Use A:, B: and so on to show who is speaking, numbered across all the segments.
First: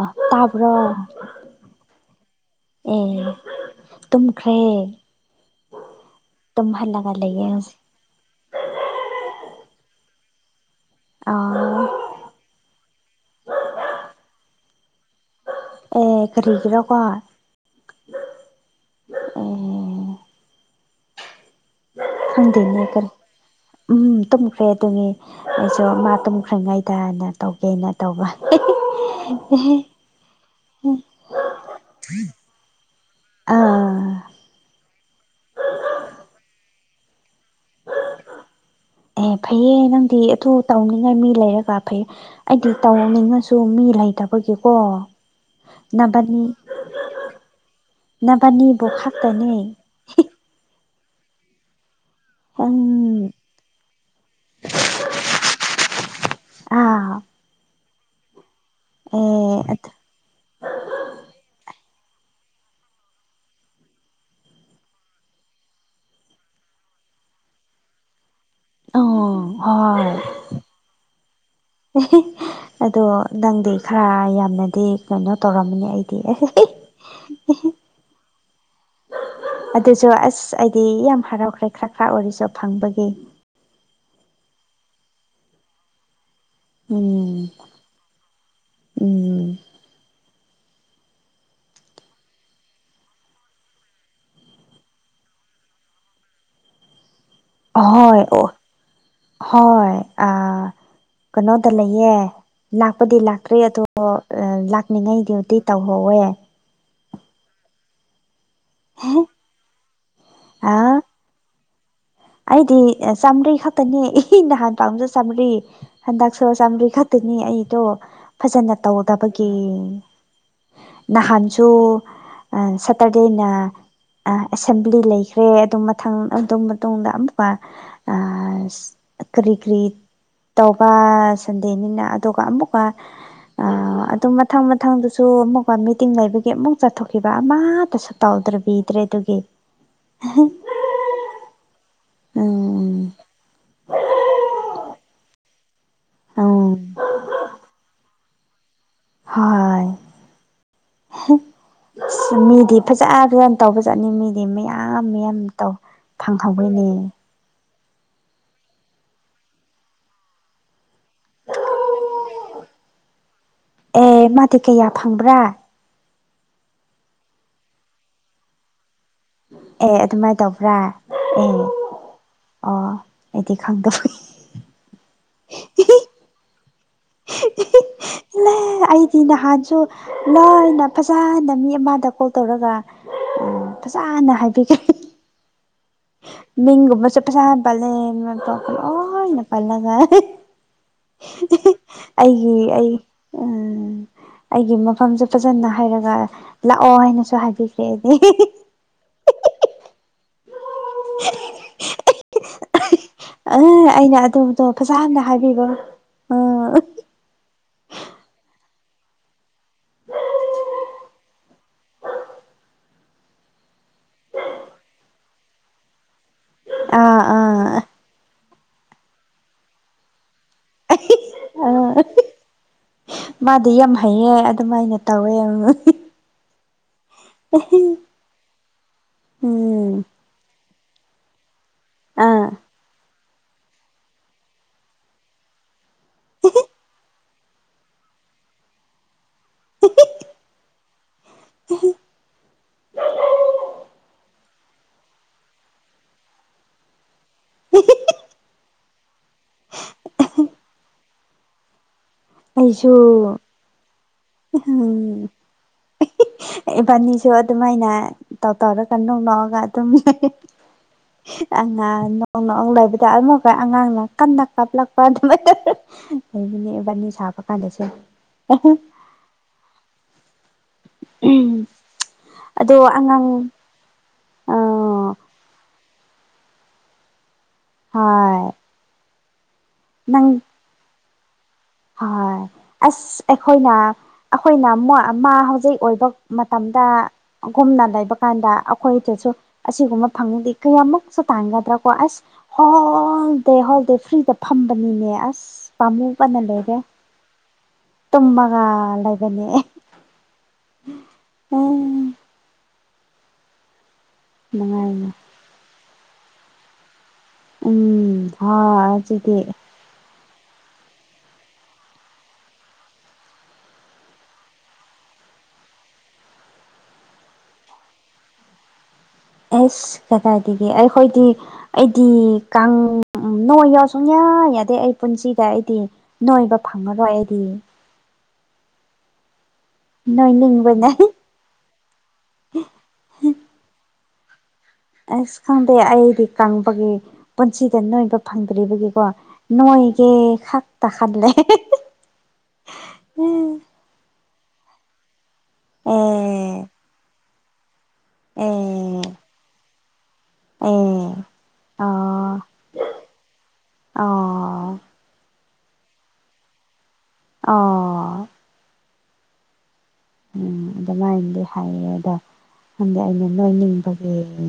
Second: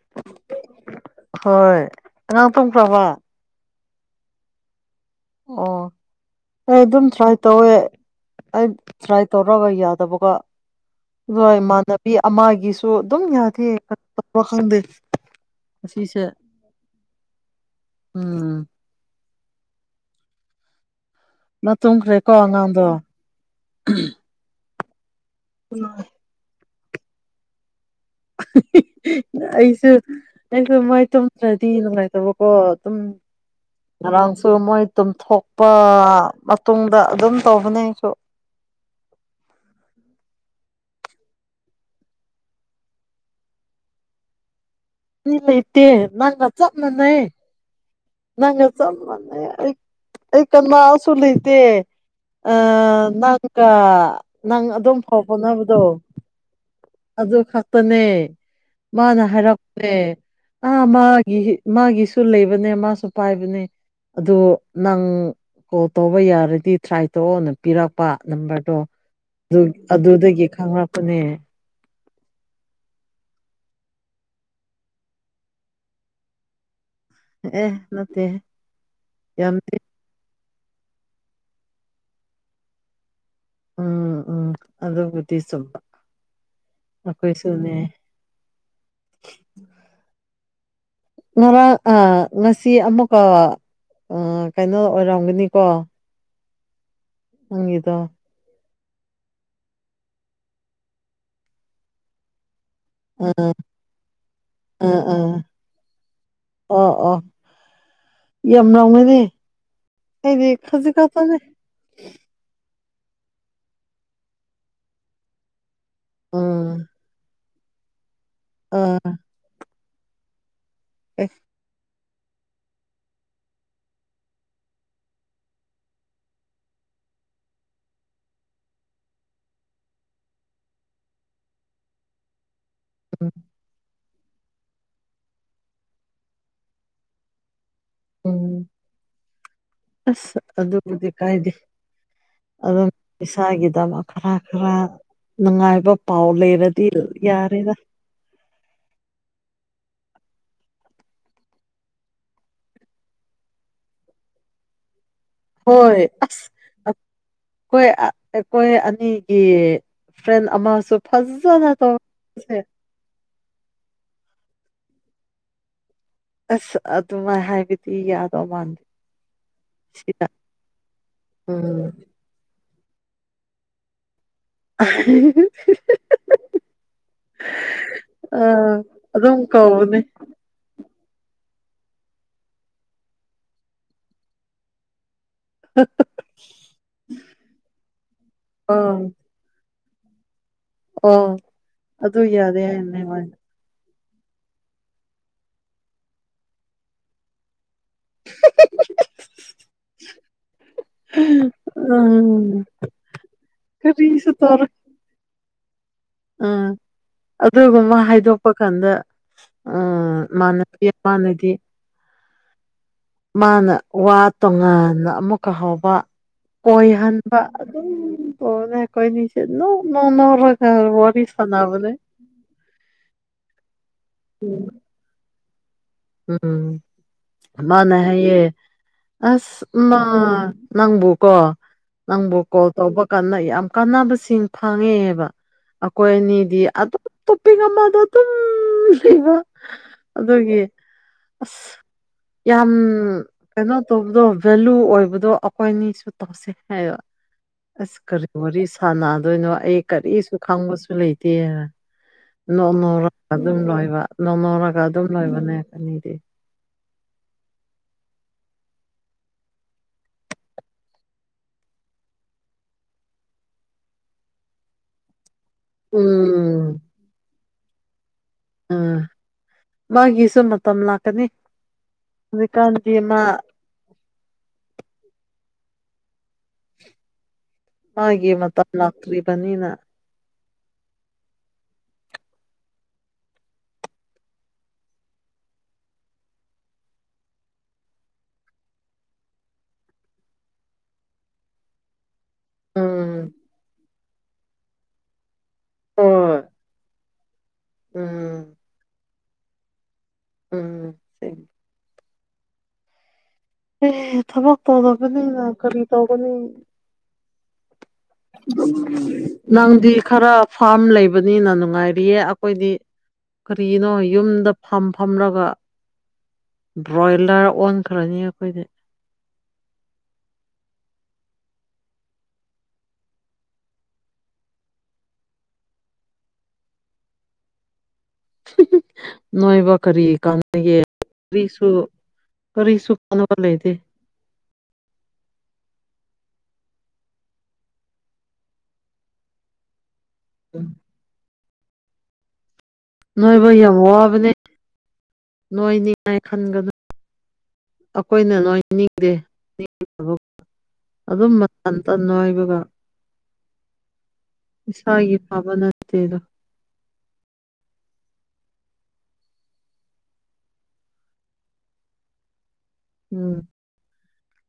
A: ꯑ ꯇꯥꯕ꯭ꯔꫭ
B: ꯍꯣꯏ ꯑꯉꯥꯡ ꯇꯨꯝꯈ꯭ꯔꯕ
A: ꯑꯦ ꯇꯨꯝꯈ꯭ꯔꯦ ꯃꯥ
B: ꯑ ꯑ ꯑꯩ ꯑꯗꯨꯝ ꯇ꯭ꯔꯥꯏ
A: ꯂꯩꯌꯦ
B: ꯇꯧꯋꯦ
A: ꯍꯧꯖꯤꯛ
B: ꯑꯩ ꯇ꯭ꯔꯥꯏ ꯇꯧꯔꯒ ꯌꯥꯗꯕꯥ ꯀ
A: ꯑ
B: ꯍꯣꯏ ꯏꯃꯥꯟꯅꯕꯤ ꯑꯃꯒꯤꯁꯨ ꯑꯗꯨꯝ ꯌꯥꯗꯦ ꯃꯥꯁꯨ ꯈꯪꯗꯔꯦ
A: ꯑꯦ ꯀꯔꯤꯒꯗ ꯀꯔ
B: ꯎꯝ
A: ꯑꯦ
B: ꯃꯥ ꯇꯨꯝꯈ꯭ꯔꯦꯀꯣ
A: ꯍꯪ [inaudible] ꯗꯤ ꯏ
B: ꯑꯉꯥꯡꯗꯣ
A: ꯈꯔ ꯎꯝ ꯇ ꯍꯣꯌ ꯑꯗꯨꯅꯩ ꯑꯩꯁꯨ ꯃꯥ ꯇꯨꯝꯈ꯭ꯔꯤꯉꯩꯗꯅ ꯇꯧꯒꯦꯅ ꯇꯧꯕ
B: ꯑꯩꯁꯨ ꯑꯩꯁꯨ ꯃꯥꯏ ꯇꯨꯝꯗ꯭ꯔꯗꯤ ꯅꯨꯡꯉꯥꯏꯇꯕꯀꯣ ꯑꯗꯨꯝ ꯒꯤ
A: ꯑꯥ
B: ꯉꯔꯥꯡꯁꯨ ꯃꯣꯏ ꯇꯨꯝꯊꯣꯛꯄ ꯃꯇꯨꯡꯗ ꯑꯗꯨꯝ ꯇꯧꯏ
A: ꯑꯦ ꯐꯩꯌꯦ ꯅꯪꯗꯤ ꯌꯥꯝ ꯑꯗꯨ ꯇꯧꯅꯤꯡꯉꯥꯏ ꯃꯤ ꯂꯩꯔꯒꯥ ꯐꯩ ꯑꯩꯗꯤ ꯇꯧꯅꯤꯡꯉꯁꯨ ꯃꯤ ꯂꯩꯇꯕꯒꯤꯅꯤ
B: ꯃꯤ ꯂꯩꯇꯦ ꯅꯪꯒ ꯆꯞ ꯃꯥꯟꯅꯩ ꯑꯩꯁꯨ ꯅꯪꯒ
A: ꯅꯕꯅꯤꯕꯨ
B: ꯆꯞ ꯃꯥꯟꯅꯩ
A: ꯈꯛꯇꯅꯦ
B: ꯑꯁꯨ ꯑꯩ ꯀꯥꯅꯁꯨ ꯂꯩꯇꯦ
A: ꯎꯝ
B: ꯅꯪꯒꯥ ꯅꯪ ꯑꯗꯨꯝ ꯐꯥꯎ ꯍꯣꯅꯕꯗꯣ
A: ꯑꯥ
B: ꯑꯗꯨꯗ ꯈꯛꯅꯤ ꯅꯦ ꯃꯥꯅ
A: ꯑꯦ
B: ꯍꯥꯏꯔꯛꯄꯦ ꯑ ꯃꯥꯒꯤ ꯃꯥꯒꯤꯁꯨ ꯁꯨ ꯂꯩꯕꯅꯦ ꯃꯥꯁꯨ ꯄꯥꯏꯕꯅꯦ ꯍꯥꯏꯅ ꯑꯗꯨ ꯅꯪ ꯀꯣꯜ ꯇꯧꯕ ꯌꯥꯔꯗꯤ ꯇ꯭ꯔꯥꯏ ꯇꯧꯑꯣꯅ ꯄꯤꯔꯛꯄ ꯃꯥꯅ ꯅꯝꯕꯔꯗꯣ
A: ꯑꯣ
B: ꯑꯗꯨ ꯑꯗꯨꯗꯒꯤ ꯈꯡꯔꯛꯄꯅꯦ
A: ꯍꯤ ꯍꯤ ꯑꯗꯣ ꯅꯪꯗꯤ ꯈꯔ ꯌꯥꯝꯅꯗꯤ ꯀꯩꯅꯣ ꯇꯧꯔꯝꯃꯅꯤ ꯑꯩꯗꯤ ꯍꯤ
B: ꯑꯦ ꯅꯠꯇꯦ ꯌꯥꯝꯗꯤ
A: ꯑꯗꯨꯁꯨ ꯑꯁꯥ ꯑꯁ ꯑꯩꯗꯤ ꯌꯥꯝ ꯍꯔꯥꯎꯈ꯭ꯔꯦ ꯈꯔ ꯈꯔ ꯑꯣꯏꯔꯤꯁꯨ ꯐꯪꯕꯒꯤ ꯅꯪꯗꯤ
B: ꯎꯝ ꯎꯝ ꯑꯗꯨꯕꯨꯗꯤ ꯆꯝꯕ
A: ꯎꯝ
B: ꯑꯈꯣꯏꯁꯨꯅꯦ
A: ꯎꯝ
B: ꯕꯥ ꯉꯔꯥꯡ ꯑꯥ ꯉꯁꯤ ꯑꯃꯃꯨꯀꯥ ꯑ ꯀꯩꯅꯣ ꯑꯣꯏꯔꯝꯒꯅꯤꯀꯣ ꯅꯪꯒꯤꯗꯣ
A: ꯍ ꯑꯣ ꯍꯣꯏ ꯑ ꯀꯩꯅꯣꯗ ꯂꯩꯌꯦꯦ ꯂꯥꯛꯄꯗꯤ ꯂꯥꯛꯇ꯭ꯔꯤ ꯑꯗꯣ
B: ꯑꯥ ꯑꯥ
A: ꯂꯥꯛꯅꯤꯡꯉꯩꯗꯨꯇꯤ ꯇꯧꯍꯧꯋꯦ
B: ꯑꯣ ꯑꯣ ꯌꯥꯝ ꯂꯥꯎꯉꯅꯦ ꯑꯩꯗꯤ ꯈꯖꯤꯛ ꯈ ꯆꯅꯦ
A: ꯍꯥꯏꯗꯤ ꯆꯥꯝꯃꯔꯤ ꯈꯛꯇꯅꯦ ꯑꯦ ꯅꯍꯥꯟ ꯄꯥꯝꯖ ꯆꯥꯝꯃꯔꯤ ꯍꯟꯗꯛꯁꯨ
B: ꯎꯝ
A: ꯆꯥꯝꯃꯔꯤ ꯈꯛꯇꯅꯤ ꯑꯩꯗꯣ ꯐꯖꯅ
B: ꯑ
A: ꯇꯧꯗꯕꯒꯤ ꯅꯍꯥꯟꯁꯨ ꯁꯇꯔꯗꯦꯅ ꯑꯦꯁꯦꯝꯕ꯭ꯂꯤ ꯂꯩꯈ꯭ꯔꯦ ꯑꯗꯨꯝ ꯃꯊꯪ ꯑꯗꯨꯝ ꯃꯇꯨꯡꯨꯡꯗ ꯑꯃꯨꯛꯀ ꯀꯔꯤ ꯀꯔꯤ ꯇꯧꯕ ꯁꯟꯗꯦꯅꯤꯅ ꯑꯗꯨꯒ ꯑꯃꯨꯛꯀ
B: ꯎꯝ
A: ꯑꯗꯨꯝ ꯃꯊꯪ ꯃꯊꯪꯗꯁꯨ ꯑꯃꯨꯛꯀ ꯃꯤꯇꯤꯡ ꯂꯩꯕꯒꯤ ꯑꯃꯨꯛ ꯆꯠꯊꯣꯛꯈꯤꯕ ꯑꯃ ꯁꯨ
B: ꯎꯝ
A: ꯇꯧꯗ꯭ꯔꯕꯤꯗ꯭ꯔꯦ ꯑꯗꯨꯒꯤ
B: ꯑꯁ ꯑꯗꯨꯕꯨꯗꯤ ꯀꯥꯏꯗꯦ ꯑꯗꯨꯝ
A: ꯎꯝ
B: ꯏꯁꯥꯒꯤꯗꯃꯛ ꯈꯔ ꯈꯔ ꯅꯨꯡꯉꯥꯏꯕ ꯄꯥꯎ ꯂꯩ
A: ꯎꯝ
B: ꯏꯔꯗꯤ ꯌꯥꯔꯦꯔ
A: ꯍꯣꯏ ꯑꯁ ꯃꯤꯗꯤ ꯐꯖ ꯐꯖꯅ ꯇꯧꯕ ꯆꯠꯅꯤ ꯃꯤꯗꯤ ꯃꯌꯥꯝ ꯃꯌꯥꯝ ꯇꯧ
B: ꯍꯣꯏ ꯑꯁ
A: ꯐꯪꯍꯧꯧꯕꯩꯅꯦ
B: ꯑꯩꯈꯣꯏ ꯑꯩꯈꯣꯏ ꯑꯅꯤꯒꯤ ꯐ꯭ꯔꯦꯟ ꯑꯃꯁꯨ ꯐꯖꯅ ꯇꯦ
A: ꯑꯦ ꯃꯥꯗꯤ ꯀꯌꯥ ꯐꯪꯕ꯭ꯔꯥ
B: ꯑꯁ ꯑꯗꯨꯃꯥꯏ ꯍꯥꯏꯕꯗꯤ ꯌꯥꯗꯧ ꯃꯥꯟꯗꯦ
A: ꯑꯦ
B: ꯁꯤꯗ
A: ꯑꯗꯨꯃꯥꯏꯅ ꯇꯧꯕ꯭ꯔꯥ ꯑꯦ
B: ꯎꯝ
A: ꯑꯣ ꯑꯩꯗꯤ ꯈꯪꯗꯕ
B: [inaudible] ꯑꯥ
A: ꯂꯩ ꯑꯩꯗꯤꯅ
B: ꯑꯗꯨꯝ
A: ꯍꯥꯥꯟꯁꯨ
B: ꯀꯧꯕꯅꯦ
A: ꯂꯅ ꯐꯖꯅ ꯃꯤ ꯑꯃꯗ ꯀꯣꯜ ꯇꯧꯔꯒ ꯐꯖꯅ ꯍꯥꯏꯕꯤꯒꯅꯤ ꯃꯤꯒꯃ ꯆꯄ ꯆ ꯄꯦ
B: ꯑꯥ
A: ꯑꯣ ꯅꯜꯂꯥꯏ
B: ꯑꯣ ꯑꯗꯨ
A: ꯑꯩꯒꯤ
B: ꯌꯥꯔꯦ
A: ꯑꯩ
B: ꯍꯥꯏꯕꯅꯦ ꯃꯥꯅ
A: ꯎꯝ ꯑꯩꯒꯤ ꯃꯐꯝꯁꯦ ꯐꯖꯅ ꯍꯥꯏꯔꯒ ꯂꯥꯛꯑꯣ ꯍꯥꯏꯅꯁꯨ ꯍꯥꯏꯕꯤ ꯎ
B: ꯎ ꯑ
A: ꯑ ꯑꯩꯅ ꯑꯗꯨꯗꯣ ꯐꯖꯥꯅ ꯍꯥꯏꯕꯤꯕꯣ
B: ꯑꯥ ꯑꯗꯨꯒꯨꯝꯕ ꯍꯥꯏꯗꯣꯛꯄ ꯀꯥꯟꯗ ꯎ ꯃꯥꯅꯕꯤ ꯃꯥꯅꯗꯤ ꯃꯥꯅ ꯋꯥ ꯇꯣꯉꯥꯟꯅ ꯑꯃꯨꯛꯀ ꯍꯥꯎꯕ ꯀꯣꯏ
A: ꯑꯥ
B: ꯍꯕ
A: ꯑꯥ
B: ꯑꯗꯨꯝ ꯄꯅꯦ ꯀꯣꯏꯅꯤꯁꯦ ꯃꯅꯔ ꯑ ꯋꯥ ꯋꯥꯔꯤ ꯁꯅꯕꯅꯦꯦ
A: ꯑꯥ ꯃꯥꯗꯤ ꯌꯥꯝ ꯍꯩꯌꯦ ꯑꯗꯨꯃꯥꯏꯅ ꯇꯧꯋꯦ
B: ꯎꯝ ꯃꯥꯅ ꯍꯥꯏꯌꯦ ꯑꯁ ꯃꯥ
A: ꯎꯝ
B: ꯅꯪꯕꯨꯀꯣ ꯅꯪꯕꯨ
A: ꯑꯥ
B: ꯀꯣꯜ ꯇꯧꯕ ꯀꯥꯟꯗ ꯌꯥꯝ ꯀꯥꯟꯅꯕꯁꯤꯡ ꯐꯪꯉꯦꯕ ꯑꯩꯈꯣꯏ ꯑꯅꯤꯗꯤ ꯑꯣꯞ ꯇꯣꯞ ꯄꯛ ꯑꯃꯗ ꯑꯗꯨꯝ ꯂꯩꯕ ꯑꯗꯨꯒꯤ ꯑꯁ ꯌꯥꯝ ꯀꯩꯅꯣ ꯇꯗꯣ ꯚꯦꯂꯨ ꯑꯣꯏꯕꯗꯣ ꯑꯩꯈꯣꯏ ꯑꯅꯤꯁꯨ ꯇꯧꯁ ꯍꯥꯏ ꯑꯁ ꯀꯔꯤ ꯋꯥꯔꯤ ꯁꯥꯟꯅꯗꯣꯏꯅꯣ ꯑꯩ ꯀꯔꯤꯁꯨ ꯈꯪꯕꯁꯨ ꯂꯩꯇꯦꯅ
A: ꯑꯩꯁꯨ
B: ꯅꯣꯅꯧꯔꯒ ꯑꯗꯨꯝ ꯂꯣꯏꯕ ꯅꯣꯅꯧꯔꯒ ꯑꯗꯨꯝ ꯂꯣꯏꯕꯅꯦ ꯑꯅꯤꯗꯤ
A: ꯕꯥꯅꯤꯁꯨ ꯑꯗꯨꯃꯥꯏꯅ ꯇꯧ ꯇꯧꯔ ꯀꯟꯗꯧ ꯂꯑꯒ ꯑꯗꯨꯝ ꯑꯉꯥꯡ ꯅꯣꯡ ꯅ ꯂꯩꯕꯗ ꯑꯃꯈ ꯑꯉꯥꯡꯅ ꯀꯟꯅ ꯀꯥꯞꯂꯛꯄ
B: ꯎꯝ
A: ꯅꯦ ꯕꯅꯤ ꯁꯥꯕ ꯀꯥꯟꯗꯁꯨꯦ
B: ꯁꯃ ꯃꯇꯝ ꯂꯥꯛꯀꯅꯤ
A: ꯑꯗꯣ
B: ꯍꯧꯖꯤꯛꯀꯥꯟꯗꯤ ꯑꯃ
A: ꯑꯉꯥꯡ ꯑꯥ
B: ꯍꯥꯏꯦ
A: ꯍꯣꯏ
B: ꯃꯜ ꯍꯥꯥꯛꯈ꯭ꯔꯤ ꯅꯤꯅ
A: ꯅꯪ ꯍꯣꯏ ꯑꯁ ꯑꯩꯈꯣꯏꯅ ꯑꯩꯈꯣꯏꯅ ꯃꯥ ꯍꯧꯖꯤꯛ ꯑꯣꯏꯕ ꯃꯇꯝꯗ ꯒꯨꯝꯅ ꯂꯩꯕ ꯀꯥꯟꯗ ꯑꯩꯈꯣꯏꯗꯁꯨ ꯑꯁꯤꯒꯨꯝꯕ ꯐꯪꯗꯦ ꯀꯌꯥꯃꯨꯛꯁꯨ ꯇꯥꯟꯒꯗ꯭ꯔꯥ ꯑꯁ
B: ꯎꯝ
A: ꯍꯣꯜ ꯗꯦ ꯍꯣꯜꯗꯦ ꯐ꯭ꯔꯤꯗ ꯐꯝꯕꯅꯤꯅꯦ ꯑꯁ ꯄꯥꯝꯃꯨ
B: ꯍꯣꯏ
A: ꯀꯟꯅ ꯂꯩꯔ
B: ꯎꯝ
A: ꯇꯃꯒ ꯂꯩꯥꯏꯕꯅꯤ
B: ꯎꯝ ꯁꯦꯡ ꯑꯦ ꯊꯕꯛ
A: ꯅꯨꯡꯉꯥꯏꯅ
B: ꯇꯧꯗꯕꯅꯤꯅ ꯀꯔꯤ ꯇꯧꯒꯅꯤ
A: ꯎꯝ ꯍꯣꯏ ꯑꯗꯨꯗꯤ
B: ꯅꯪꯗꯤ ꯈꯔꯞ ꯐꯥꯔꯝ ꯂꯩꯕꯅꯤꯅ ꯅꯨꯡꯉꯥꯏꯔꯤꯌꯦ ꯑꯩꯈꯣꯏꯗꯤ ꯀꯔꯤꯅꯣ ꯌꯨꯝꯗ ꯐꯝ ꯐꯝꯂꯒ ꯕ꯭ꯔꯣꯏꯂꯔ ꯑꯣꯟꯈ꯭ꯔꯅꯤ ꯑꯩꯈꯣꯏꯗꯤ
A: ꯑꯁ ꯀꯗꯥꯏꯗꯒꯤ ꯑꯩꯈꯣꯏꯗꯤ ꯑꯩꯗꯤ ꯀꯥꯡ ꯎꯝ ꯅꯣꯏ ꯌꯥꯎ ꯁꯨꯡꯌꯥ ꯌꯥꯗꯦ ꯑꯩ ꯄꯨꯟꯁꯤꯗ ꯑꯩꯗꯤ ꯅꯣꯏꯕ ꯐꯪꯉꯔꯣꯏ ꯑꯩꯗꯤ
B: ꯅꯣꯏꯕ ꯀꯔꯤ ꯀꯥꯟꯅꯒꯦ
A: ꯅꯣꯏꯅꯤꯡꯕꯅꯦ
B: ꯀꯔꯤꯁꯨ ꯀꯔꯤꯁꯨ ꯀꯥꯟꯅꯕ ꯂꯩꯇꯦ
A: ꯑꯁ ꯈꯪꯗꯦ ꯑꯩꯗꯤ ꯀꯪꯕꯒꯤ ꯄꯨꯟꯁꯤꯗ ꯅꯣꯏꯕ ꯐꯪꯗ꯭ꯔꯤꯕꯒꯤꯀꯣ ꯅꯣꯏ ꯦ ꯁꯥꯛ ꯇ ꯈꯥꯟꯂꯦ
B: ꯅꯣꯏꯕ ꯍ ꯍꯕꯅꯦ ꯅꯣꯏ ꯅꯤꯡꯉꯥꯏ
A: ꯑꯦ
B: ꯈꯟꯒꯅꯨ ꯑꯩꯈꯣꯏꯅ
A: ꯑꯦ
B: ꯅꯣꯏ ꯅꯤꯡꯗꯦ
A: ꯑꯦ
B: ꯑꯗꯨꯝ ꯃꯇꯝꯇꯟꯅꯣ
A: ꯑꯣ
B: ꯍꯥꯏꯕꯒ
A: ꯑꯣ
B: ꯍꯕ ꯅꯦꯗ
A: ꯑꯣ ꯎꯝ ꯑꯗꯨꯃꯥꯏꯅꯗꯤ ꯍꯥꯏꯌꯦ ꯑꯗꯣ ꯈꯪꯗꯤ ꯑꯩꯅ
B: ꯎꯝ
A: ꯅꯣꯏꯅꯤꯡꯕꯒꯤ ꯎ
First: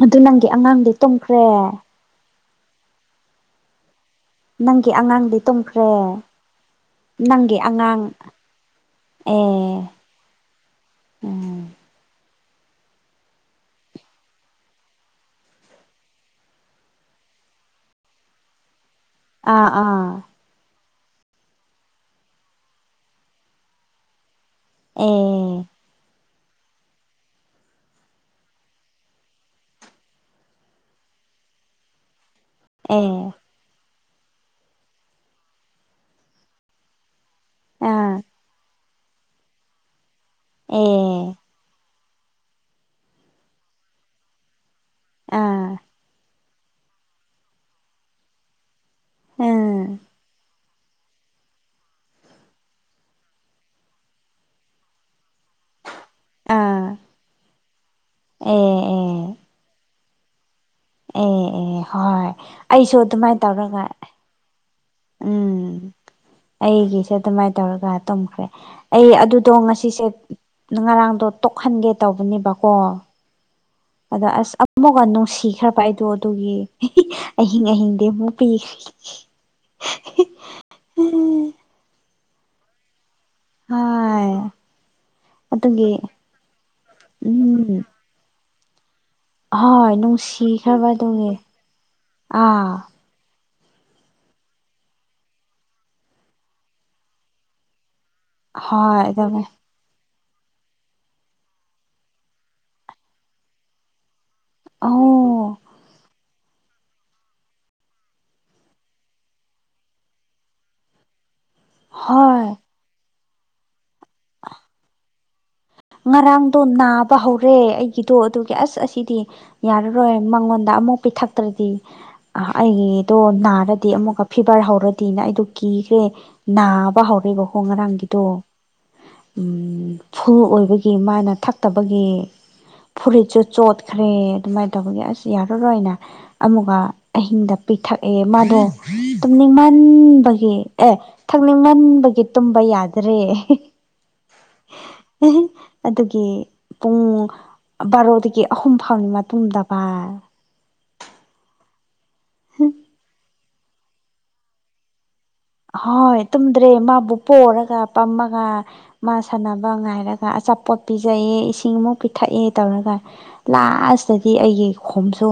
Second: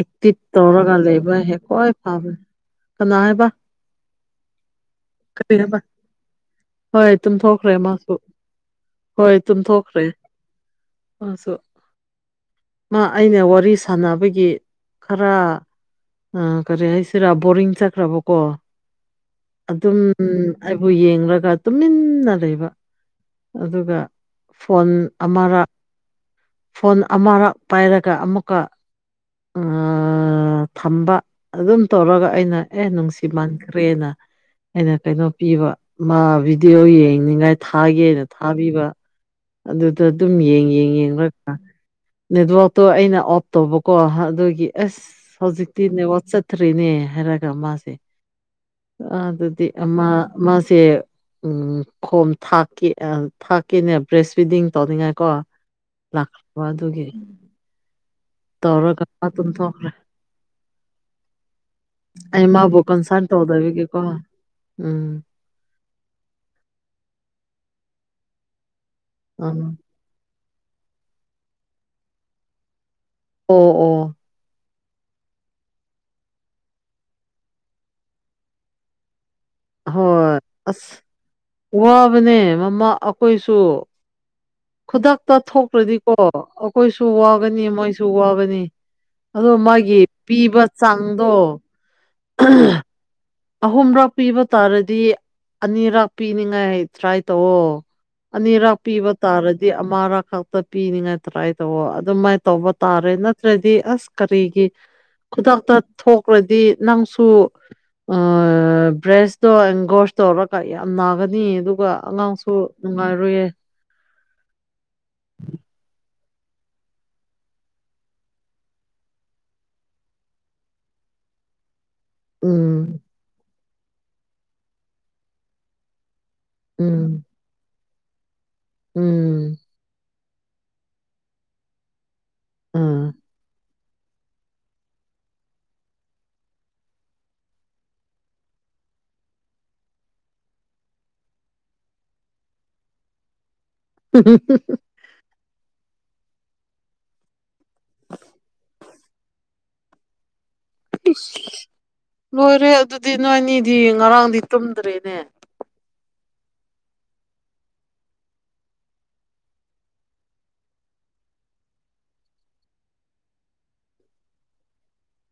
B: ꯑꯦꯛꯇꯤꯚ ꯇꯧꯔꯒ ꯂꯩꯕꯍꯦꯛ ꯑꯩꯣꯏ ꯐꯕ ꯀꯅꯥ ꯍꯥꯏꯕ
A: ꯅꯪꯒꯤ ꯑꯉꯥꯡꯗꯤ ꯇꯨꯝꯈ꯭ꯔꯦ
B: ꯍꯣꯏ ꯑꯗꯨꯝ
A: ꯅꯪꯒꯤ
B: ꯊꯣꯛꯈ꯭ꯔꯦ
A: ꯑꯉꯥꯡ
B: ꯃꯥꯁꯨ ꯍꯣꯏ ꯑꯗꯨꯝ
A: ꯑꯦ
B: ꯊꯣꯛꯈ꯭ꯔꯦ ꯑꯁꯨ
A: ꯎꯝ
B: ꯃꯥ ꯑꯩꯅ ꯋꯥꯔꯤ ꯁꯥꯟꯅꯕꯒꯤ ꯈꯔ ꯀꯔꯤ ꯍꯥꯏꯁꯤꯔꯥ ꯕꯣꯔꯤꯡ ꯆꯠꯈ꯭ꯔꯕꯀꯣ
A: ꯑꯥ
B: ꯑꯗꯨꯝ
A: ꯑꯥ
B: ꯕꯨ ꯌꯦꯡꯂꯒ ꯇꯨꯃꯤꯟꯅ ꯂꯩꯕ ꯑꯗꯨꯒ ꯐꯣꯟ
A: ꯑꯦ
B: ꯑꯃꯔꯛ ꯐꯣꯟ ꯑꯃꯔꯛ ꯄꯥꯏꯔꯒ ꯑꯃꯨꯛꯀ ꯊꯝꯕ ꯑꯗꯨꯝ ꯇꯧꯔꯒ ꯑꯩꯅ ꯑꯦ ꯅꯨꯡꯁꯤ ꯃꯥꯟꯈ꯭ꯔꯦꯅ ꯑꯩꯅ ꯀꯩꯅꯣ ꯄꯤꯕ ꯃꯥ ꯚꯤꯗꯤꯑꯣ ꯌꯦꯡꯅꯤꯡꯉꯥꯏ
A: ꯑꯥ
B: ꯊꯥꯒꯦꯅ ꯊꯥꯕꯤꯕ ꯑꯗꯨꯗ ꯑꯗꯨꯝ ꯌꯦꯡ ꯌꯦꯡ
A: ꯑꯦ
B: ꯌꯦꯡꯒ ꯅꯦꯠꯋꯥꯛꯇꯣ ꯑꯩꯅ ꯑꯣꯐ ꯇꯧꯕꯣ ꯀꯣ ꯑꯗꯨꯒꯤ ꯑꯁ
A: ꯑꯥ
B: ꯍꯧꯖꯤꯛꯇꯤ ꯅꯦꯠꯋ ꯆꯠꯇ꯭ꯔꯤꯅꯦ ꯍꯥꯏꯔꯒ ꯃꯥꯁꯦ ꯑꯗꯨꯗꯤ
A: ꯎꯝ
B: ꯑ ꯁꯦ ꯈꯣꯝ ꯊꯥꯛꯀꯦ ꯊꯥꯛꯀꯦꯅꯦ ꯕ꯭ꯔꯦꯁ ꯐꯤꯗꯤꯡ ꯇꯧꯅꯤꯡꯉꯥꯏꯀꯣ ꯂꯈꯨꯄꯥ
A: ꯑꯥ
B: ꯑꯗꯨꯒꯤ
A: ꯑꯦ ꯑꯦ
B: ꯇꯧꯔꯒꯄꯥ ꯇꯝ ꯊꯈ꯭ꯔꯦ
A: ꯑꯦ ꯑꯦ ꯍꯣꯏ
B: ꯑꯩ ꯃꯥꯕꯨ
A: ꯑꯩꯁꯨ
B: ꯀꯟꯁꯔꯟ
A: ꯑꯗꯨꯃꯥꯏꯅ ꯇꯧꯔꯒ
B: ꯇꯧꯗꯕꯒꯤꯀꯣ
A: ꯎꯝ ꯑꯩꯒꯤꯁꯦ ꯑꯗꯨꯃꯥꯏꯅ ꯇꯧꯔꯒ ꯇꯨꯝꯈ꯭ꯔꯦ ꯑꯩ ꯑꯗꯨꯗꯣ
B: ꯑꯝ
A: ꯉꯁꯤꯁꯦ ꯉꯔꯥꯡꯗꯣ ꯇꯣꯛꯍꯟꯒꯦ ꯇꯧꯕꯅꯦꯕꯀꯣ
B: ꯑ ꯑꯥ
A: ꯑꯗ ꯑꯁ ꯑꯃꯨꯛꯀ ꯅꯨꯡꯁꯤꯈ꯭ꯔꯕ ꯑꯩꯗꯣ ꯑꯗꯨꯒꯤ ꯑꯍꯤꯡ ꯑꯍꯤꯡꯗꯤ ꯑꯃꯨꯛ ꯄꯤꯈ꯭ꯔꯦ
B: ꯅꯦ ꯃꯃꯥ ꯑꯩꯈꯣꯏꯁꯨ
A: ꯍꯣꯏ
B: ꯈꯨꯗꯛꯇ
A: ꯑꯗꯨꯒꯤ
B: ꯊꯣꯛꯇ꯭ꯔꯗꯤꯀꯣ ꯑꯩꯈꯣꯏꯁꯨ ꯋꯥꯒꯅꯤ
A: ꯎꯝ
B: ꯃꯣꯏꯁꯨ ꯋꯥꯒꯅꯤ ꯑꯗꯣ
A: ꯍꯣꯏ
B: ꯃꯥꯒꯤ ꯄꯤꯕ
A: ꯅꯨꯡꯁꯤꯈ꯭ꯔꯕ ꯑꯗꯨꯒꯤ
B: ꯆꯥꯡꯗꯣ
A: ꯑꯥ
B: ꯑꯍꯨꯝꯔꯛ ꯄꯤꯕ ꯇꯥꯔꯗꯤ ꯑꯅꯤꯔꯛ ꯄꯤꯅꯤꯡꯉꯥꯏ ꯇ꯭ꯔꯥꯏ ꯇꯧꯑꯣ ꯑꯅꯤꯔꯛ
A: ꯍꯣꯏ
B: ꯄꯤꯕ
A: ꯑꯗꯨꯒ
B: ꯇꯥꯔꯗꯤ ꯑꯃꯥꯔꯛ ꯈꯥꯛꯛꯇ ꯄꯤꯅꯤꯉꯥꯏ ꯇ꯭ꯔꯥꯏ ꯇꯧ ꯑꯗꯨꯃꯥꯏꯅ ꯇꯧꯕ ꯇꯥꯔꯦ ꯅꯠꯇ꯭ꯔꯗꯤ ꯑꯁ ꯀꯔꯤꯒꯤ
A: ꯑꯣ
B: ꯈꯨꯗꯛꯇ ꯊꯣꯛꯈ꯭ꯔꯗꯤ ꯅꯪꯁꯨ ꯕ꯭ꯔꯦꯁꯇꯣ ꯑꯦꯡꯒꯣꯁ ꯇꯧꯔꯒ ꯌꯥꯝ ꯅꯥꯒꯅꯤ ꯑꯗꯨꯒ
A: ꯍꯣꯏ
B: ꯑꯉꯥꯡꯁꯨ ꯅꯨꯡꯉꯥꯏꯔꯨꯌꯦ
A: ꯉꯔꯥꯡꯗꯣ ꯅꯥꯕ ꯍꯧꯔꯦ ꯑꯩꯒꯤꯗꯣ ꯑꯗꯨꯒꯤ ꯑꯁ ꯑꯁꯤꯗꯤ ꯌꯥꯔꯔꯣꯏ ꯃꯉꯣꯟꯗ ꯑꯃꯨꯛ ꯄꯤꯊꯛꯇ꯭ꯔꯗꯤ ꯑ
B: ꯎꯝ
A: ꯑꯩꯒꯤꯗꯣ ꯅꯥꯔꯗꯤ ꯑꯃꯨꯛꯀ ꯐꯤꯚꯔ ꯍꯧꯔꯗꯤꯅ ꯑꯩꯗꯣ ꯀꯤꯈ꯭ꯔꯦ ꯅꯥꯕ
B: ꯎꯝ
A: ꯍꯧꯔꯦꯕꯣ ꯍꯣꯡ ꯉꯔꯥꯡꯒꯤꯗꯣ
B: ꯎꯝ
A: ꯐꯨꯜ ꯑꯣꯏꯕꯒꯤ ꯃꯥꯅ ꯊꯛꯇꯕꯒꯤ
B: ꯎꯝ
A: ꯐꯨꯔꯤꯠꯁꯨ ꯆꯣꯠ ꯆꯛꯈ꯭ꯔꯦ ꯑꯗꯨꯃꯥꯏꯅ ꯇꯧꯕꯒꯤ ꯑꯁ ꯌꯥꯔꯔꯣꯏꯅ ꯑꯃꯨꯛꯀ ꯑꯍꯤꯡꯗ ꯄꯤꯛꯊꯛꯑꯦ ꯃꯥꯗꯣ ꯇꯨꯝꯅꯤꯡꯃꯟꯕꯒꯤ ꯑꯦ ꯊꯛꯅꯤꯡꯃꯟꯕꯒꯤ ꯇꯨꯝꯕ ꯌꯥꯗ꯭ꯔꯦ ꯑꯗꯨꯒꯤ ꯄꯨꯡ ꯕꯥꯔꯣꯗꯒꯤ ꯑꯍꯨꯝ ꯐꯥꯎꯅꯤ ꯃꯇꯨꯡꯗꯕ
B: ꯂꯣꯏꯔꯦ ꯑꯗꯨꯗꯤ ꯅꯣꯏꯅꯤꯗꯤ ꯉꯔꯥꯡꯗꯤ ꯇꯨꯝꯗ꯭ꯔꯦꯅꯦ
A: ꯍꯣꯏ ꯇꯨꯝꯗ꯭ꯔꯦ ꯃꯥꯕꯨ ꯄꯔꯒ ꯄꯝꯃꯒ ꯃꯥ ꯁꯥꯟꯅꯕ ꯉꯥꯏꯔꯒ ꯑꯆꯥꯄꯣꯠ ꯄꯤꯖꯩꯑꯦ ꯏꯁꯤꯡ ꯑꯃꯨꯛ ꯄꯤꯊꯛꯑꯦ ꯇꯧꯔꯒ ꯂꯥꯁꯇꯗꯤ ꯑꯩꯒꯤ ꯈꯣꯝꯁꯨ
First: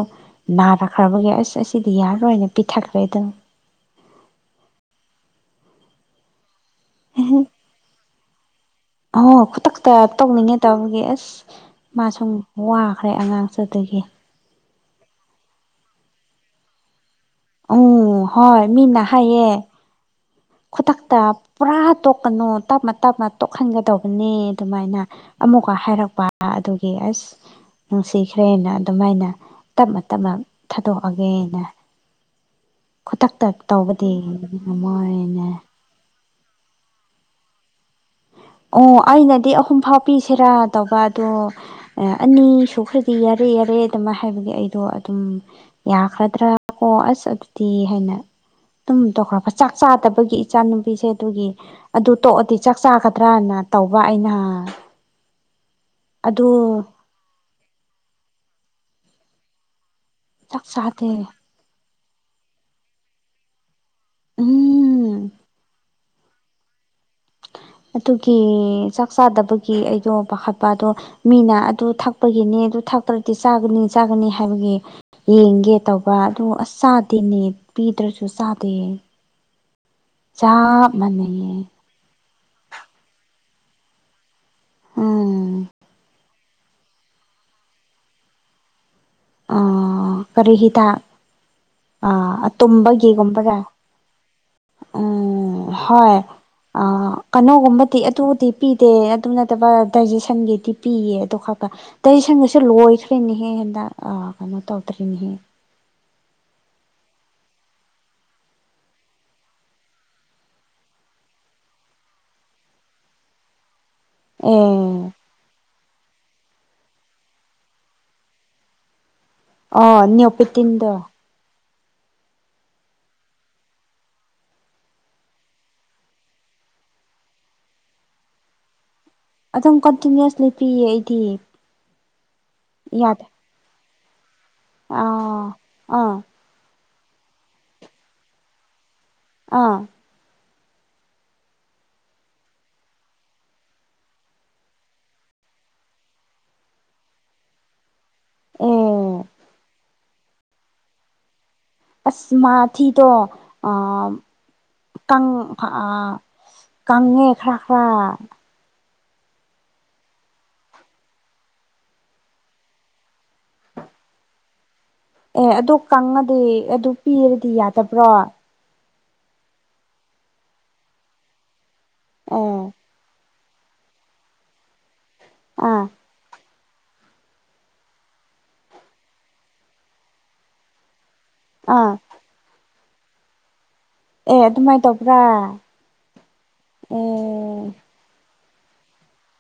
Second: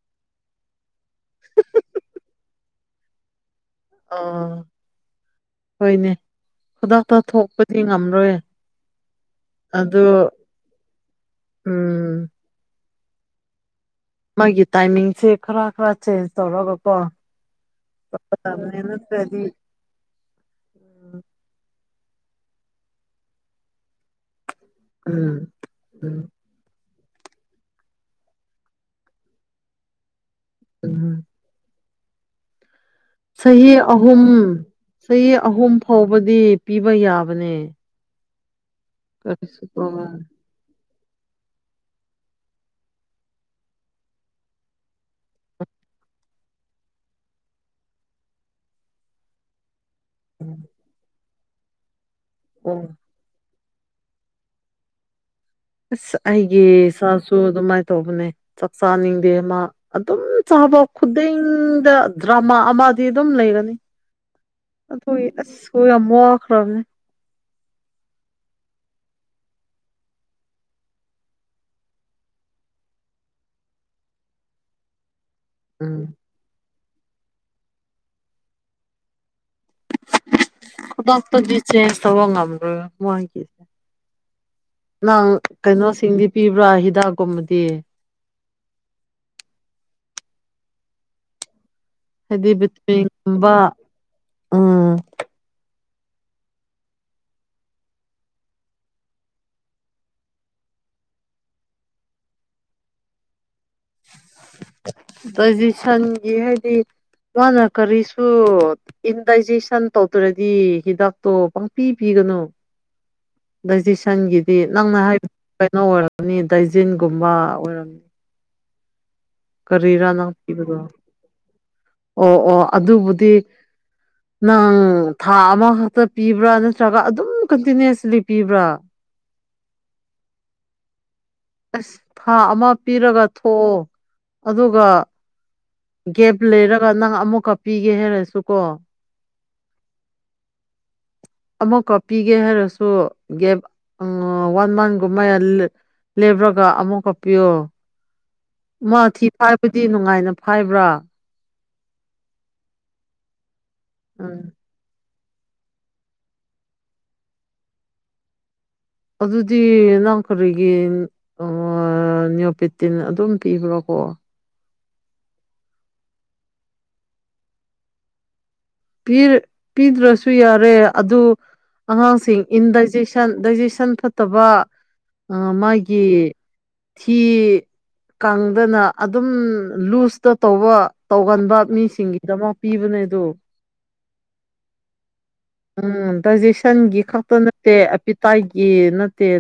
A: ꯅꯥꯔꯛꯈ꯭ꯔꯕꯒꯤꯦ ꯑꯁ ꯑꯁꯤꯗꯤ ꯌꯥꯔꯣꯏꯅ ꯄꯤꯊꯛꯈ꯭ꯔꯦ ꯑꯗꯨꯝ
B: ꯑꯣ ꯍꯣꯏꯅꯦ ꯈꯨꯗꯛꯇ ꯊꯣꯛꯄꯗꯤ ꯉꯝꯔꯣꯏ
A: ꯑꯣ ꯈꯨꯗꯛꯇ
B: ꯑꯗꯨ
A: ꯇꯧꯅꯤꯡꯉꯦ ꯇꯕꯒꯤ ꯑꯁ ꯃꯥ
B: ꯎꯝ
A: ꯁꯨꯝ ꯋꯥ ꯈ꯭ꯔꯩ ꯑꯉꯥꯡꯁꯨꯗꯒꯤ
B: ꯃꯥꯒꯤ ꯇꯥꯏꯃꯤꯡꯁꯦ ꯈꯔ ꯈꯔ ꯆꯦꯟꯖ ꯇꯧꯔꯒꯀꯣ
A: ꯎꯝ ꯍ
B: ꯇꯝꯅꯦ
A: ꯃꯤ
B: ꯅꯠꯇ꯭ꯔꯗꯤ
A: ꯅꯈꯥꯏꯦ ꯈꯨꯗꯛꯇ ꯄꯨꯔꯥ ꯇꯣꯛꯀꯅꯨ ꯇꯞꯅ ꯇꯞꯅ ꯇꯣꯛꯍꯟꯒꯗꯧꯕꯅꯤ ꯑꯗꯨꯃꯥꯏꯅ
B: ꯎꯝ
A: ꯑꯃꯨꯛꯀ ꯍꯥꯏꯔꯛꯄ
B: ꯎꯝ
A: ꯑꯗꯨꯒ ꯀ ꯑꯁ ꯅꯨꯡꯁꯤꯈ꯭ꯔꯦꯅ ꯑꯗꯨꯃꯥꯏꯅ ꯇꯞꯅ ꯇꯞꯅ ꯏ
B: ꯎꯝ
A: ꯊꯥꯗꯣꯛꯑꯒꯦꯅꯦ
B: ꯆꯍꯤ ꯑꯍꯨꯝ ꯆꯍꯤ
A: ꯉꯝꯃꯣꯏꯅꯦ
B: ꯑꯍꯨꯝ ꯐꯥꯎꯕꯗꯤ ꯄꯤꯕ ꯌꯥꯕꯅꯦ
A: ꯑꯣ ꯑꯩꯅꯗꯤ
B: ꯀꯔꯤꯁꯨ
A: ꯑꯍꯨꯝ ꯐꯥꯎ
B: ꯄ꯭ꯔꯣꯕ꯭ꯂꯦꯝ
A: ꯄꯤꯁꯤꯔꯥ ꯇꯧꯕ ꯑꯗꯣ ꯑꯅꯤ ꯁꯨꯈ꯭ꯔꯗꯤ ꯌꯥꯔꯦ ꯌꯥꯔꯦ ꯑꯗꯨꯃ ꯍꯥꯏꯕꯒꯤ ꯑꯩꯗꯣ ꯑꯗꯨꯝ ꯌꯥꯈ꯭ꯔꯗ꯭ꯔꯥ ꯀꯣ ꯑꯁ ꯑꯗꯨꯗꯤ ꯍꯥꯏꯅ ꯑꯗꯨꯝ ꯇꯧꯈ꯭ꯔꯛꯄ ꯆ ꯆꯥꯗꯕꯒꯤ ꯏꯆꯥ ꯅꯨꯨꯄꯤꯁꯦ ꯑꯗꯨꯒꯤ ꯑꯗꯨ ꯇꯣꯛ ꯄꯥꯛ
B: ꯑꯣ
A: ꯆꯥꯒꯗ꯭ꯔꯥꯅ ꯇꯧꯕ ꯑꯩꯅ
B: ꯑꯁ
A: ꯑꯗꯨ
B: ꯑꯩꯒꯤ ꯏꯆꯥꯁꯨ ꯑꯗꯨꯃꯥꯏꯅ ꯇꯧꯕꯅꯦ ꯆꯥꯛ ꯆꯥꯅꯤꯡꯗꯦ ꯃꯥ ꯑꯗꯨꯝ
A: ꯆꯥꯛ
B: ꯆꯥꯕ
A: ꯆꯥꯗꯦ
B: ꯈꯨꯗꯤꯡꯗ ꯗ꯭ꯔꯃꯥ ꯑꯃꯗꯤ ꯑꯗꯨꯝ ꯂꯩꯔꯅꯤ ꯑ
A: ꯎꯝ
B: ꯑꯁꯣꯏ ꯌꯥꯝꯃꯣ ꯋꯥꯈꯔꯅꯦ
A: ꯑꯗꯨꯒꯤ ꯆꯥꯛ ꯆꯥꯗꯕꯒꯤ ꯑꯩꯗꯣ ꯄꯥꯈꯠꯄ ꯑꯗꯣ ꯃꯤꯅ ꯑꯗꯨ ꯊꯛꯄꯒꯤꯅꯦ ꯑꯗꯨ ꯊꯥꯛꯇꯔꯗꯤ ꯆꯥꯒꯅꯤ ꯆꯥꯒꯅꯤ ꯍꯥꯏꯕꯒꯤ ꯌꯦꯡꯒꯦ
B: ꯎꯝ
A: ꯇꯧꯕ ꯑꯗꯨ ꯑꯁ ꯆꯥꯗꯦꯅꯦ ꯄꯤꯗ꯭ꯔꯁꯨ ꯆꯥꯗꯦꯌꯦ
B: ꯈꯨꯗꯛꯇ ꯆꯦ ꯁꯕꯉ ꯋꯥꯁꯦ ꯅꯪ
A: ꯎꯝ
B: ꯀꯩꯅꯣꯁꯤꯡꯗꯤ ꯄꯤꯕ꯭ꯔꯥ ꯍꯤꯗꯥꯛꯀꯨꯝꯕꯗꯤ
A: ꯑ ꯀꯔꯤꯍꯤ ꯇ ꯑꯥ
B: ꯍꯥꯏꯗꯤ
A: ꯇꯨꯝꯕꯒꯤꯒꯨꯝꯕꯒ
B: ꯚꯤꯇꯃꯤꯟꯒꯨꯝꯕ ꯎꯝ
A: ꯎꯝ ꯍꯣꯏ ꯑ ꯀꯩꯅꯣꯒꯨꯝꯕꯗꯤ ꯑꯗꯨꯕꯨꯗꯤ ꯄꯤꯗꯦ ꯑꯗꯨ ꯅꯠꯇꯕ ꯗꯥꯏꯖꯦꯁꯟꯒꯤꯗꯤ ꯄꯤꯌꯦ ꯑꯗꯨ ꯈ ꯇꯁꯟꯒꯁ ꯂꯣꯏꯈ꯭ꯔꯤꯅꯤꯍꯦ ꯍꯟꯗꯛ ꯀꯩꯅꯣ ꯇꯧꯗ꯭ꯔꯤꯅꯤꯍꯦ
B: ꯌꯦ ꯍꯥꯏꯗꯤ ꯃꯥꯅ ꯀꯔꯤꯁꯨ ꯏꯟꯗꯥꯏꯖꯦꯁꯟ ꯇꯧꯗ꯭ꯔꯗꯤ ꯍꯤꯗꯥꯛꯇꯣ ꯄꯪꯄꯤꯕꯤꯒ ꯣꯁꯁ ꯁꯟꯒꯤꯗꯤ ꯅꯪꯅ
A: ꯑꯦ
B: ꯍꯥꯏꯕ ꯀꯩꯅꯣ ꯑꯣꯏꯔꯝꯅꯤ ꯗꯗꯥꯏꯖꯤꯟꯒꯨꯝꯕ ꯑꯣꯏꯔꯝꯅꯤ
A: ꯑꯣ
B: ꯀꯔꯤꯔꯥ ꯅꯄꯤꯕꯗꯣ
A: ꯅꯤꯌꯣꯄꯦꯇꯤꯟꯗꯣ
B: ꯑꯣ ꯑꯣ ꯑꯗꯨꯕꯨꯗꯤ ꯅꯪ ꯊꯥ ꯑꯃꯈꯛꯇ ꯄꯤꯕ꯭ꯔꯥ ꯅꯠꯇ꯭ꯔꯒ ꯑꯗꯨꯝ ꯀꯟꯇꯤꯅꯋꯁꯂꯤ ꯄꯤꯕ꯭ꯔꯥ
A: ꯑꯗꯨꯝ ꯀꯟꯇꯤꯅꯨꯁꯅꯤ ꯄꯤꯌꯦ ꯑꯩꯗꯤ
B: ꯑꯁ ꯊꯥ ꯑꯃ ꯄꯤꯔꯒ
A: ꯌꯥꯗꯦ
B: ꯊꯣꯛꯑꯣ ꯑꯗꯨꯒ
A: ꯑꯥ ꯑꯥ
B: ꯒꯦꯞ ꯂꯩꯔꯒ ꯅꯪ ꯑꯃꯨꯛꯀ ꯄꯤꯒꯦ ꯍꯥꯏꯔꯁꯨ ꯀꯣ
A: ꯑꯥ
B: ꯑꯃꯨꯛꯀ ꯄꯤꯒꯦ ꯍꯥꯏꯔꯁꯨ ꯒꯦꯞ ꯋꯥꯟ ꯃꯟꯒꯨꯝꯕ ꯂꯦꯕ꯭ꯔꯒ ꯑꯃꯨꯛ ꯀꯞꯄꯤꯌꯣ ꯃꯥꯊꯤ
A: ꯑꯦ
B: ꯐꯥꯏꯕꯗꯤ ꯅꯨꯡꯉꯥꯏꯅ ꯐꯥꯏꯕ꯭ꯔꯥ
A: ꯑꯁ ꯃꯥꯊ ꯇꯣ ꯑ
B: ꯎꯝ
A: ꯀ ꯀꯪꯉ ꯈꯔ ꯈꯔ
B: ꯑꯗꯨꯗꯤ ꯅꯪꯈꯔꯤꯒꯤ ꯅꯤꯌꯣꯄꯦꯇꯤꯟ ꯑꯗꯨꯝ ꯄꯤꯕ꯭ꯔꯣꯀꯣ ꯑꯣ
A: ꯑꯦ ꯑꯗꯨ ꯀꯪꯉꯗꯤ ꯑꯗꯨ ꯄꯤꯔꯗꯤ ꯌꯥꯗꯕ꯭ꯔꯣ
B: ꯄꯤꯗ꯭ꯔꯁꯨ ꯌꯥꯔꯦ ꯑꯗꯨ ꯑꯉꯥꯡꯁꯤꯡ
A: ꯑꯦ
B: ꯏꯟꯗꯥꯏꯖꯦꯁꯟ ꯗꯥꯏꯖꯦꯁꯟ ꯐꯠꯇꯕ
A: ꯑꯥ
B: ꯃꯥꯒꯤ ꯊꯤ ꯀꯥꯡꯪꯗꯅ ꯑꯗꯨꯝ ꯂꯨꯁꯇ ꯇꯧꯕ ꯇꯧꯒꯟꯕ
A: ꯑꯥ
B: ꯃꯤꯁꯤꯡꯒꯤꯗꯃꯛ ꯄꯤꯕꯅꯦ ꯑꯗꯨ
A: ꯑꯦ ꯑꯗꯨꯃꯥꯏꯅ ꯇꯧꯕ꯭ꯔꯥ
B: ꯎꯝ ꯗꯥꯏꯖꯦꯁꯟꯒꯤ ꯈꯛꯇ
A: ꯑꯦ
B: ꯅꯠꯇꯦ ꯑꯄꯤꯇꯥ ꯌꯦ ꯅꯠꯇꯦ ꯑꯗꯨ